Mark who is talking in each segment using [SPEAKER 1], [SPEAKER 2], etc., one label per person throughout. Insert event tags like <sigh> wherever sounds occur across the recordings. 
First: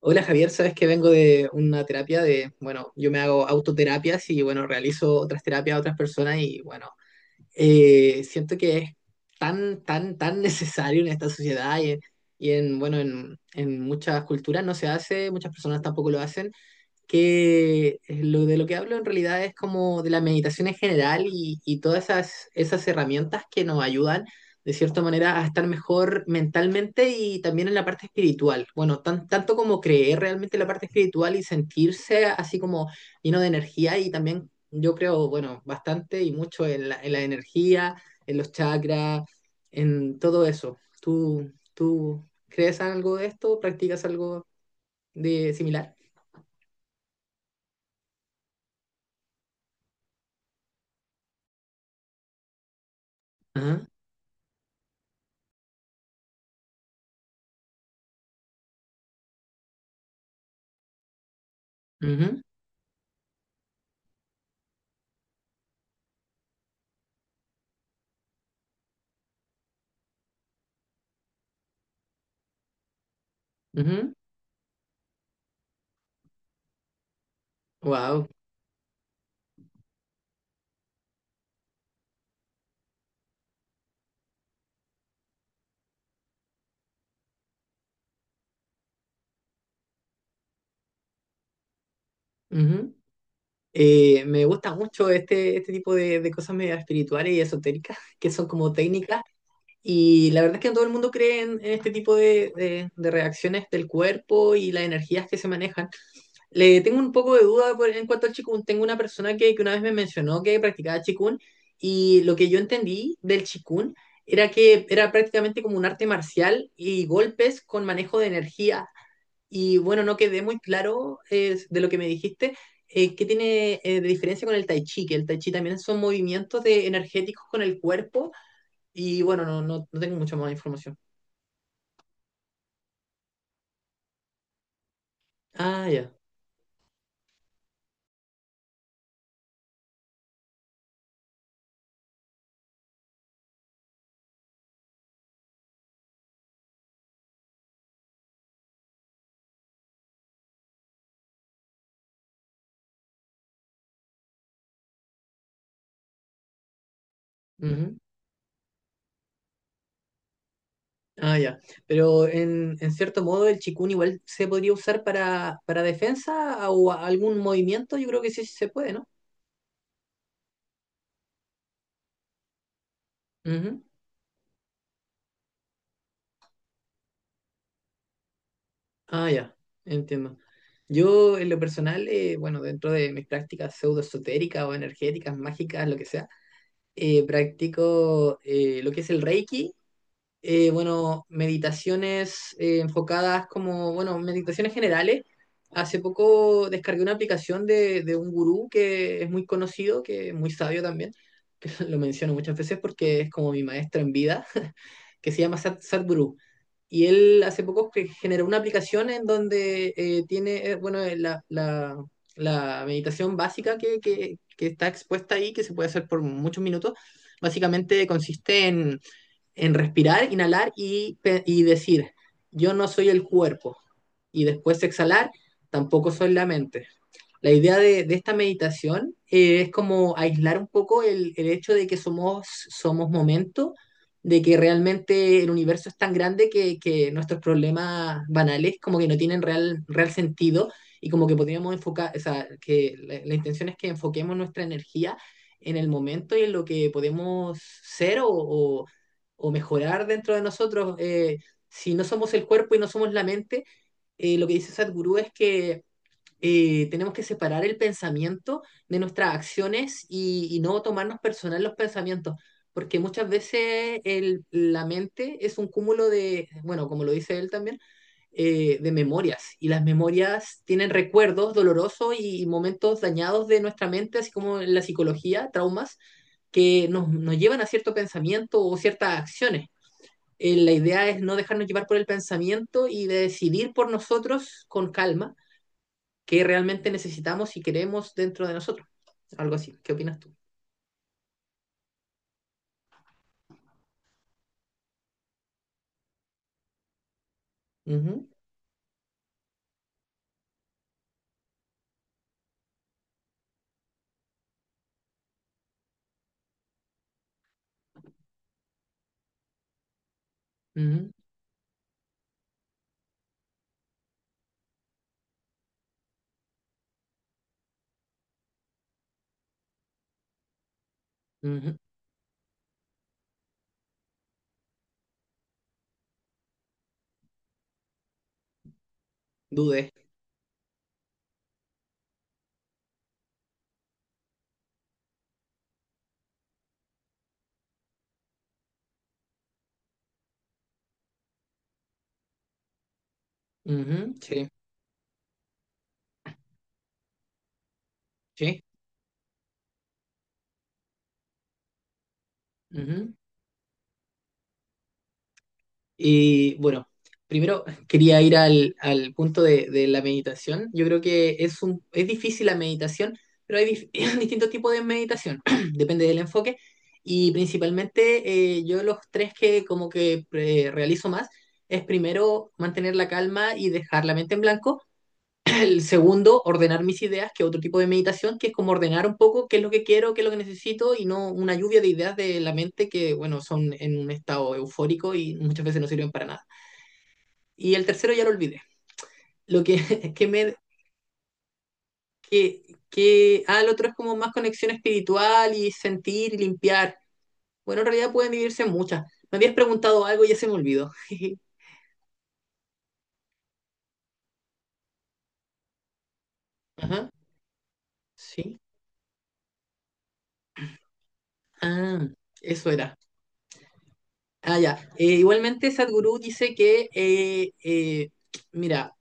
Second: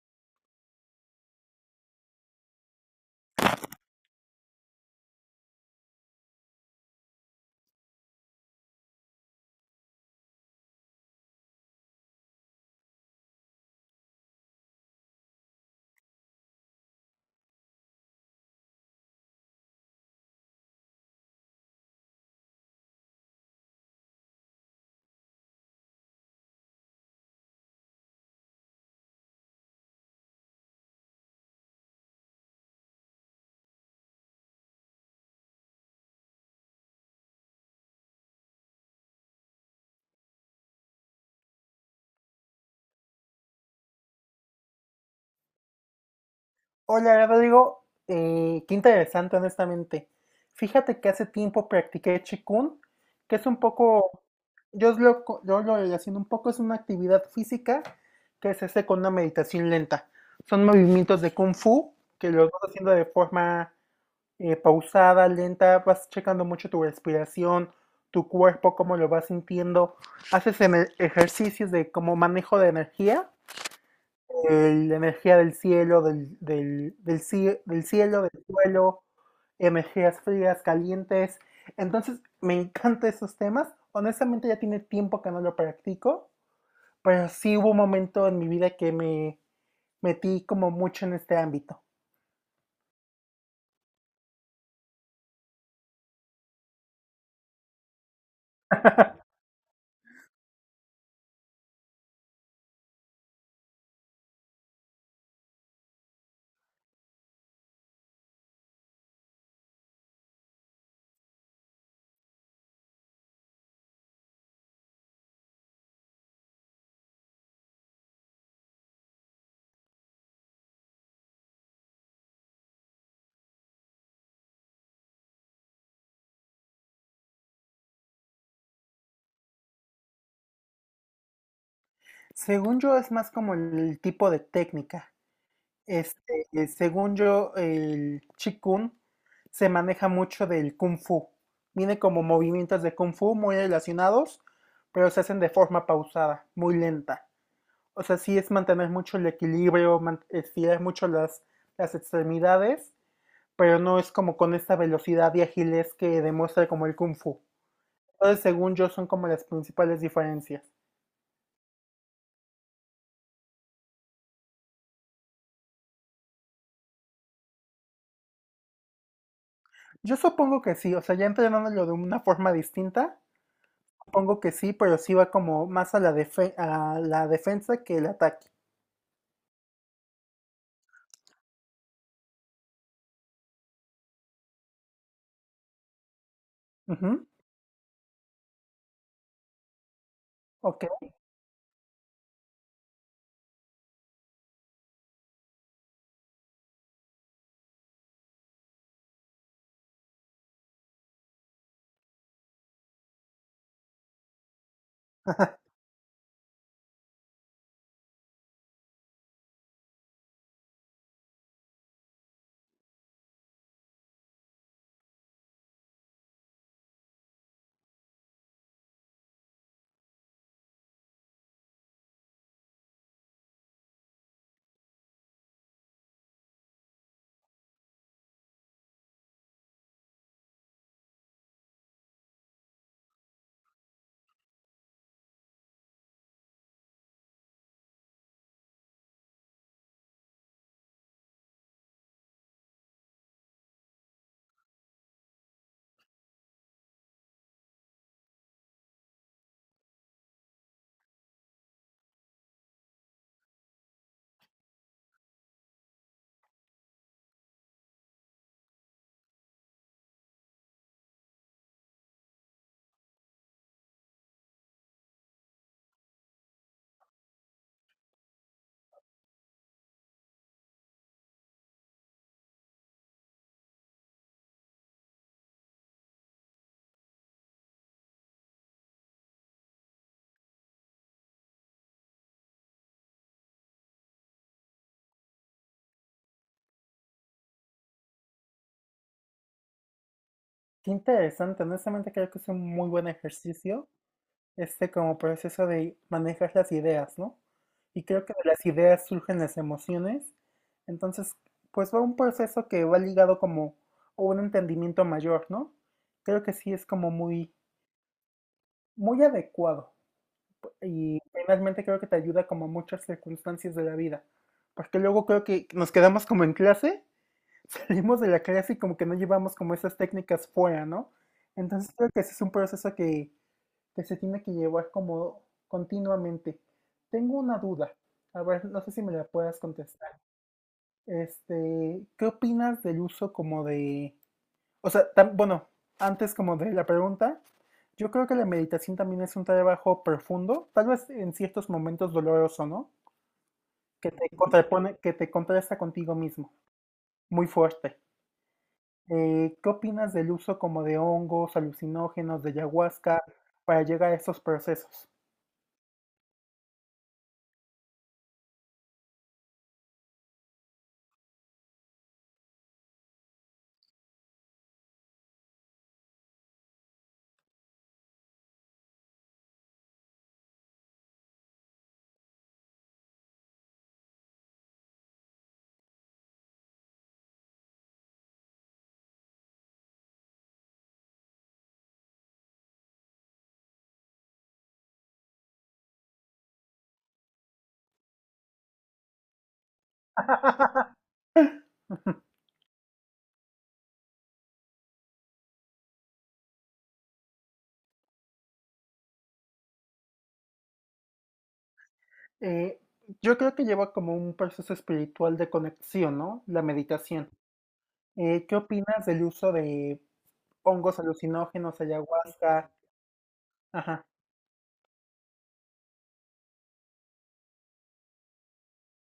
[SPEAKER 1] Hola Javier, sabes que vengo de una terapia de, bueno, yo me hago autoterapias y bueno, realizo otras terapias a otras personas y bueno, siento que es tan, tan, tan <laughs> necesario en esta sociedad y en, bueno, en muchas culturas no se hace, muchas personas tampoco lo hacen que lo, de lo que hablo en realidad es como de la meditación en general y todas esas, esas herramientas que nos ayudan de cierta manera a estar mejor mentalmente y también en la parte espiritual. Bueno, tan, tanto como creer realmente en la parte espiritual y sentirse así como lleno de energía y también yo creo, bueno, bastante y mucho en la energía, en los chakras, en todo eso. ¿Tú, tú crees algo de esto? ¿Practicas algo de similar?
[SPEAKER 2] Hola Rodrigo. Qué interesante honestamente. Fíjate que hace tiempo practiqué Qigong, que es un
[SPEAKER 1] Ajá.
[SPEAKER 2] poco, yo lo relaciono un poco, es una actividad física que se hace con una meditación lenta. Son movimientos de Kung Fu que
[SPEAKER 1] Ujú.
[SPEAKER 2] los vas haciendo de forma pausada, lenta, vas checando mucho tu respiración, tu cuerpo, cómo lo vas sintiendo, haces ejercicios de como manejo de energía la energía del cielo, del cielo,
[SPEAKER 1] Wow.
[SPEAKER 2] del suelo, energías frías, calientes. Entonces, me encantan esos temas. Honestamente, ya tiene tiempo que no lo practico, pero sí hubo un momento en mi vida que me metí como mucho en este ámbito.
[SPEAKER 1] Me gusta mucho este, este tipo de cosas medio espirituales y esotéricas, <laughs> que son como técnicas. Y la verdad es que no todo el mundo cree en este tipo de, de reacciones del cuerpo y las energías que se manejan. Le tengo un poco de duda por- en cuanto al Qigong. Tengo una persona que una vez me mencionó que practicaba Qigong y lo que yo entendí del Qigong era que era prácticamente como un arte marcial y golpes con manejo de energía. Y bueno, no quedé muy claro de lo que me dijiste. ¿ ¿Qué tiene de diferencia con el tai chi? Que el tai chi también son movimientos de energéticos con el cuerpo. Y bueno, no tengo mucha más información.
[SPEAKER 2] Según yo, es más como el tipo de técnica.
[SPEAKER 1] Ah, ya.
[SPEAKER 2] Según yo, el Chikun se maneja mucho del Kung Fu. Viene como movimientos de Kung Fu muy relacionados, pero se hacen de forma pausada, muy lenta. O sea, sí es mantener mucho el equilibrio, estirar mucho las extremidades, pero no es como con esta velocidad y agilez que demuestra como el Kung Fu.
[SPEAKER 1] Ujú.
[SPEAKER 2] Entonces, según yo, son como las principales diferencias.
[SPEAKER 1] Ah, ya. Pero en cierto modo el chikun igual se podría usar para defensa o a- algún movimiento. Yo creo que sí, sí se puede, ¿no?
[SPEAKER 2] Yo supongo que sí, o sea, ya entrenándolo de una forma distinta.
[SPEAKER 1] Ujú.
[SPEAKER 2] Supongo que sí, pero sí va como más a a la defensa que el ataque.
[SPEAKER 1] Ah, ya. Entiendo. Yo en lo personal, bueno, dentro de mis prácticas pseudoesotéricas o energéticas, mágicas, lo que sea,
[SPEAKER 2] Ujú.
[SPEAKER 1] practico lo que es el Reiki,
[SPEAKER 2] Ok,
[SPEAKER 1] bueno, meditaciones enfocadas como, bueno, meditaciones generales. Hace poco descargué una aplicación de un gurú que es muy conocido, que es muy sabio también, que <laughs> lo menciono muchas veces porque es como mi maestro en vida, <laughs> que se llama Sat, Sadhguru. Y él hace poco cre- generó una aplicación en donde tiene, bueno, la, la- la meditación básica que está expuesta ahí, que se puede hacer por muchos minutos, básicamente consiste en respirar, inhalar y decir, yo no soy el cuerpo. Y después exhalar, tampoco soy la mente. La idea de esta meditación es como aislar un poco el, hecho de que somos, somos momento, de que realmente el universo es tan grande que nuestros problemas banales como que no tienen real, real sentido y como que podríamos enfocar, o sea, que la, intención es que enfoquemos nuestra energía en el momento y en lo que podemos ser o, o mejorar dentro de nosotros. Si no somos el cuerpo y no somos la mente, lo que dice Sadhguru es que tenemos que separar el pensamiento de nuestras acciones y no tomarnos personal los pensamientos, porque muchas veces el- la mente es un cúmulo de, bueno, como lo dice él también, de memorias, y las memorias tienen recuerdos dolorosos y momentos dañados de nuestra mente, así como en la psicología, traumas, que nos, nos llevan a cierto pensamiento o ciertas acciones. Eh, La idea es no dejarnos llevar por el pensamiento y de decidir por nosotros con calma qué realmente necesitamos y queremos dentro de nosotros. Algo así. ¿Qué opinas tú?
[SPEAKER 2] qué interesante. Honestamente creo que es un muy buen ejercicio, este como proceso de manejar las ideas, ¿no? Y creo
[SPEAKER 1] Ujú,
[SPEAKER 2] que de las ideas surgen las emociones. Entonces, pues va un proceso que va ligado como a un entendimiento mayor, ¿no? Creo que sí es como muy, muy adecuado.
[SPEAKER 1] ujú,
[SPEAKER 2] Y finalmente creo que te ayuda como a muchas circunstancias de la vida. Porque luego creo que nos quedamos como en clase, salimos de la clase y como que no llevamos como esas técnicas fuera, ¿no?
[SPEAKER 1] ujú.
[SPEAKER 2] Entonces creo que ese es un proceso que se tiene que llevar como continuamente. Tengo una duda, a ver, no sé si me la puedas
[SPEAKER 1] Dudé.
[SPEAKER 2] contestar. ¿Qué opinas del uso como de, o sea, bueno, antes como de la pregunta, yo creo que la meditación también es un trabajo profundo, tal vez en ciertos momentos doloroso, ¿no? Que
[SPEAKER 1] Ujú,
[SPEAKER 2] te
[SPEAKER 1] sí,
[SPEAKER 2] contrapone, que te contrasta contigo mismo, muy fuerte.
[SPEAKER 1] sí.
[SPEAKER 2] ¿Qué opinas del uso como de hongos, alucinógenos, de
[SPEAKER 1] Ujú.
[SPEAKER 2] ayahuasca para llegar a esos procesos?
[SPEAKER 1] Y bueno, primero quería ir al, al punto de la meditación. Yo creo que es un, es difícil la meditación, pero hay dif- <laughs> <clears throat> distintos tipos de meditación, <clears throat> depende del enfoque. Y principalmente yo los tres que como que realizo más es primero mantener la calma y dejar la mente en blanco. El segundo, ordenar mis ideas, que es otro tipo de meditación, que es como ordenar un poco qué es lo que quiero, qué es lo que necesito y no una lluvia de ideas de la mente que, bueno, son en un estado eufórico y muchas veces no sirven para nada. Y el tercero ya lo olvidé. Lo que, <laughs> que me... Que, que, ah, el otro es como más conexión espiritual y sentir y limpiar. Bueno, en realidad pueden vivirse muchas. Me habías preguntado algo y ya se me olvidó. <laughs>
[SPEAKER 2] Eh, yo creo que lleva como un proceso espiritual de conexión, ¿no? La
[SPEAKER 1] Ajá,
[SPEAKER 2] meditación. ¿Qué
[SPEAKER 1] sí.
[SPEAKER 2] opinas del uso de hongos, alucinógenos,
[SPEAKER 1] Ah, eso
[SPEAKER 2] ayahuasca?
[SPEAKER 1] era.
[SPEAKER 2] Ajá.
[SPEAKER 1] Ah, ya. Igualmente, Sadhguru dice que, mira,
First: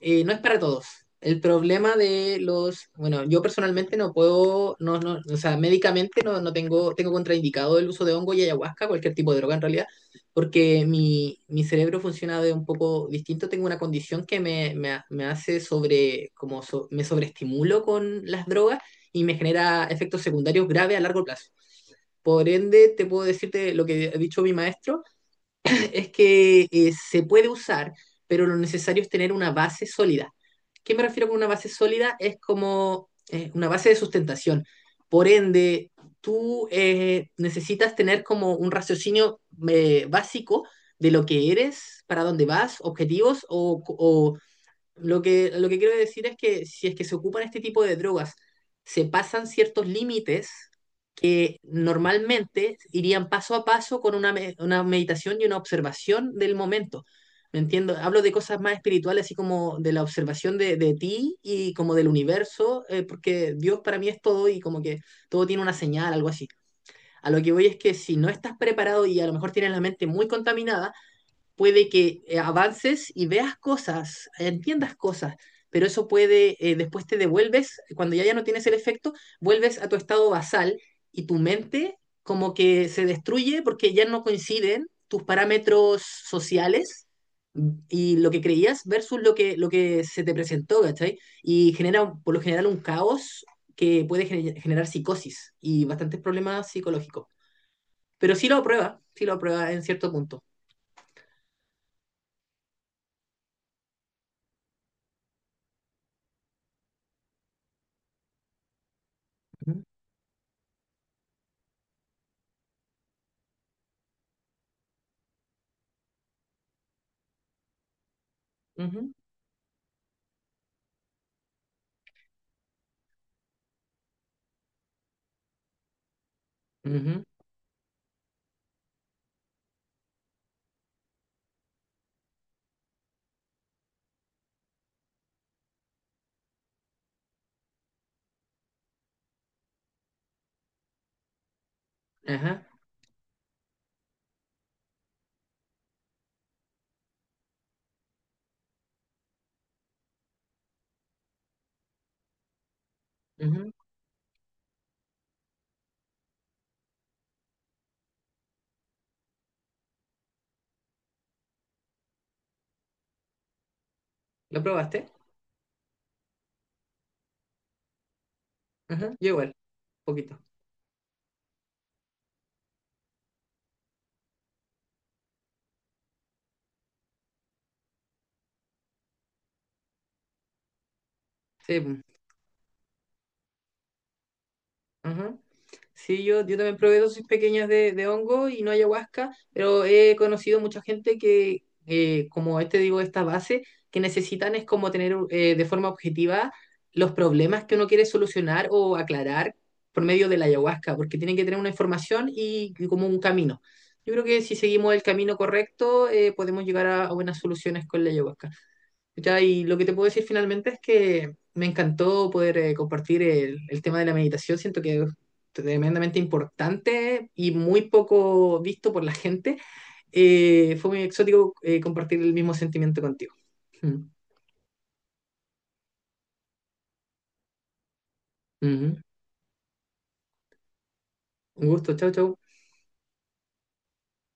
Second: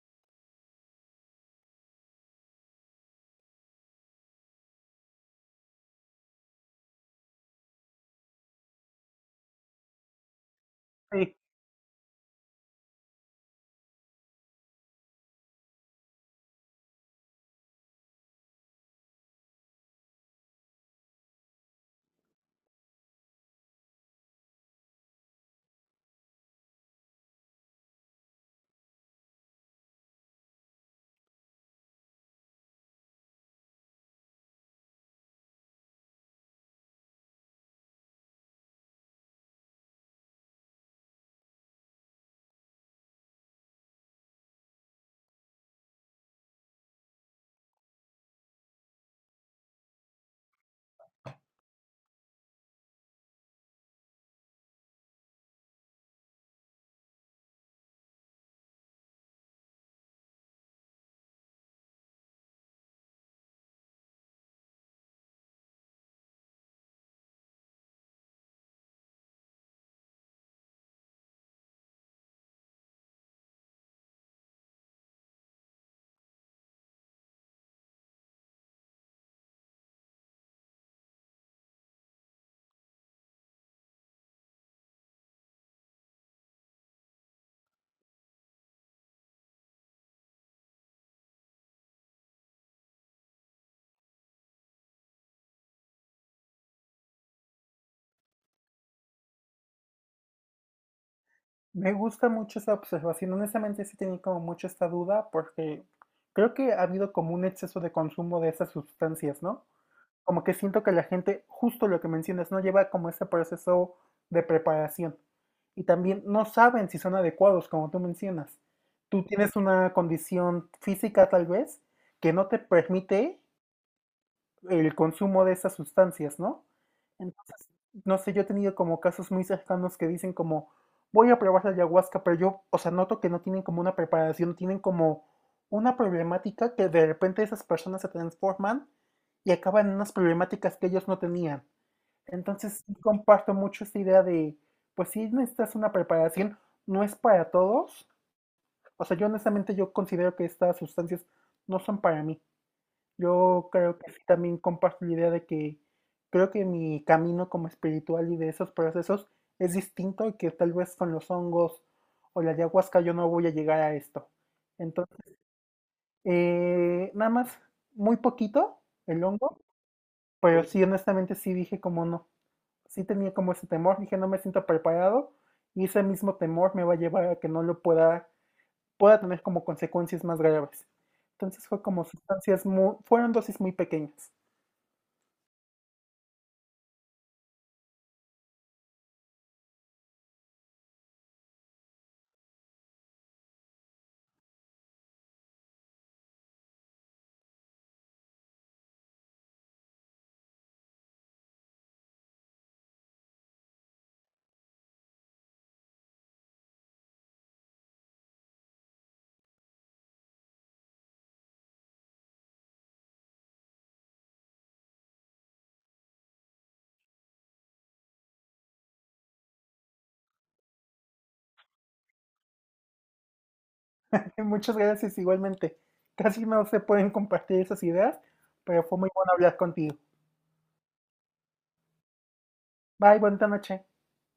[SPEAKER 1] no es para todos. El problema de los, bueno, yo personalmente no puedo, o sea, médicamente no, tengo contraindicado el uso de hongo y ayahuasca, cualquier tipo de droga en realidad, porque
[SPEAKER 2] Sí,
[SPEAKER 1] mi cerebro funciona de un poco distinto. Tengo una condición que me hace sobre, como so- me sobreestimulo con las drogas y me genera efectos secundarios graves a largo plazo. Por ende, te puedo decirte lo que ha dicho mi maestro es que se puede usar, pero lo necesario es tener una base sólida. ¿Qué me refiero con una base sólida? Es como una base de sustentación. Por ende, tú necesitas tener como un raciocinio básico de lo que eres, para dónde vas, objetivos o lo que quiero decir es que si es que se ocupan este tipo de drogas, se pasan ciertos límites que normalmente irían paso a paso con una, me- una meditación y una observación del momento. ¿Me entiendo? Hablo de cosas más espirituales, así como de la observación de ti y como del universo, porque Dios para mí es todo y como que todo tiene una señal, algo así. A lo que voy es que si no estás preparado y a lo mejor tienes la mente muy contaminada, puede que avances y veas cosas, entiendas cosas, pero eso puede, después te devuelves, cuando ya, ya no tienes el efecto, vuelves a tu estado basal y tu mente como que se destruye porque ya no coinciden tus parámetros sociales y lo que creías versus lo que se te presentó, ¿cachai? Y genera un- por lo general un caos que puede gener- generar psicosis y bastantes problemas psicológicos. Pero sí lo aprueba en cierto punto.
[SPEAKER 2] me gusta mucho esa observación. Honestamente, sí tenía como mucho esta duda porque creo que ha habido como un exceso de consumo de esas sustancias, ¿no?
[SPEAKER 1] Ujú,
[SPEAKER 2] Como que siento que la gente, justo lo que mencionas, no lleva como ese proceso de preparación. Y también no saben si son adecuados, como tú mencionas.
[SPEAKER 1] ujú,
[SPEAKER 2] Tú tienes una condición física tal vez que no te permite el consumo de esas sustancias, ¿no?
[SPEAKER 1] ujú.
[SPEAKER 2] Entonces, no sé, yo he tenido como casos muy cercanos que dicen como, voy a probar la ayahuasca, pero yo, o sea, noto que no tienen como una preparación, tienen como una problemática que de repente esas personas se transforman y acaban en unas problemáticas que ellos no tenían.
[SPEAKER 1] Ajá,
[SPEAKER 2] Entonces, sí comparto mucho esta idea de, pues sí necesitas una preparación, no es para todos. O sea, yo honestamente yo considero que estas sustancias no son para mí. Yo
[SPEAKER 1] ujú.
[SPEAKER 2] creo que sí, también comparto la idea de que creo que mi camino como espiritual y de esos procesos es distinto y que tal vez con los hongos o la ayahuasca yo no voy a llegar a esto.
[SPEAKER 1] ¿Lo probaste?
[SPEAKER 2] Entonces, nada más, muy poquito
[SPEAKER 1] Ajá,
[SPEAKER 2] el
[SPEAKER 1] yo
[SPEAKER 2] hongo,
[SPEAKER 1] igual, poquito.
[SPEAKER 2] pero sí, honestamente sí dije como no. Sí tenía como ese temor, dije no me siento preparado y ese mismo temor me va a llevar a que no lo pueda tener como consecuencias más graves. Entonces fue
[SPEAKER 1] Sí,
[SPEAKER 2] como
[SPEAKER 1] po.
[SPEAKER 2] sustancias muy, fueron dosis muy pequeñas.
[SPEAKER 1] Ajá. Sí, yo también probé dosis pequeñas de hongo y no ayahuasca, pero he conocido mucha gente que, como este digo, esta base, que necesitan es como tener de forma objetiva los problemas que uno quiere solucionar o aclarar por medio de la ayahuasca, porque tienen que tener una información y como un camino. Yo creo que si seguimos el camino correcto, podemos llegar a buenas soluciones con la ayahuasca. Ya, y lo que te puedo decir finalmente es que me encantó poder compartir el tema de la meditación. Siento que es tremendamente importante y muy poco visto por la gente. Fue muy exótico compartir el mismo sentimiento contigo. Mm,
[SPEAKER 2] <laughs> Muchas gracias igualmente. Casi no se pueden compartir esas ideas, pero fue
[SPEAKER 1] ujú.
[SPEAKER 2] muy bueno hablar contigo.
[SPEAKER 1] Un gusto, chao, chao.
[SPEAKER 2] Bye, buena noche.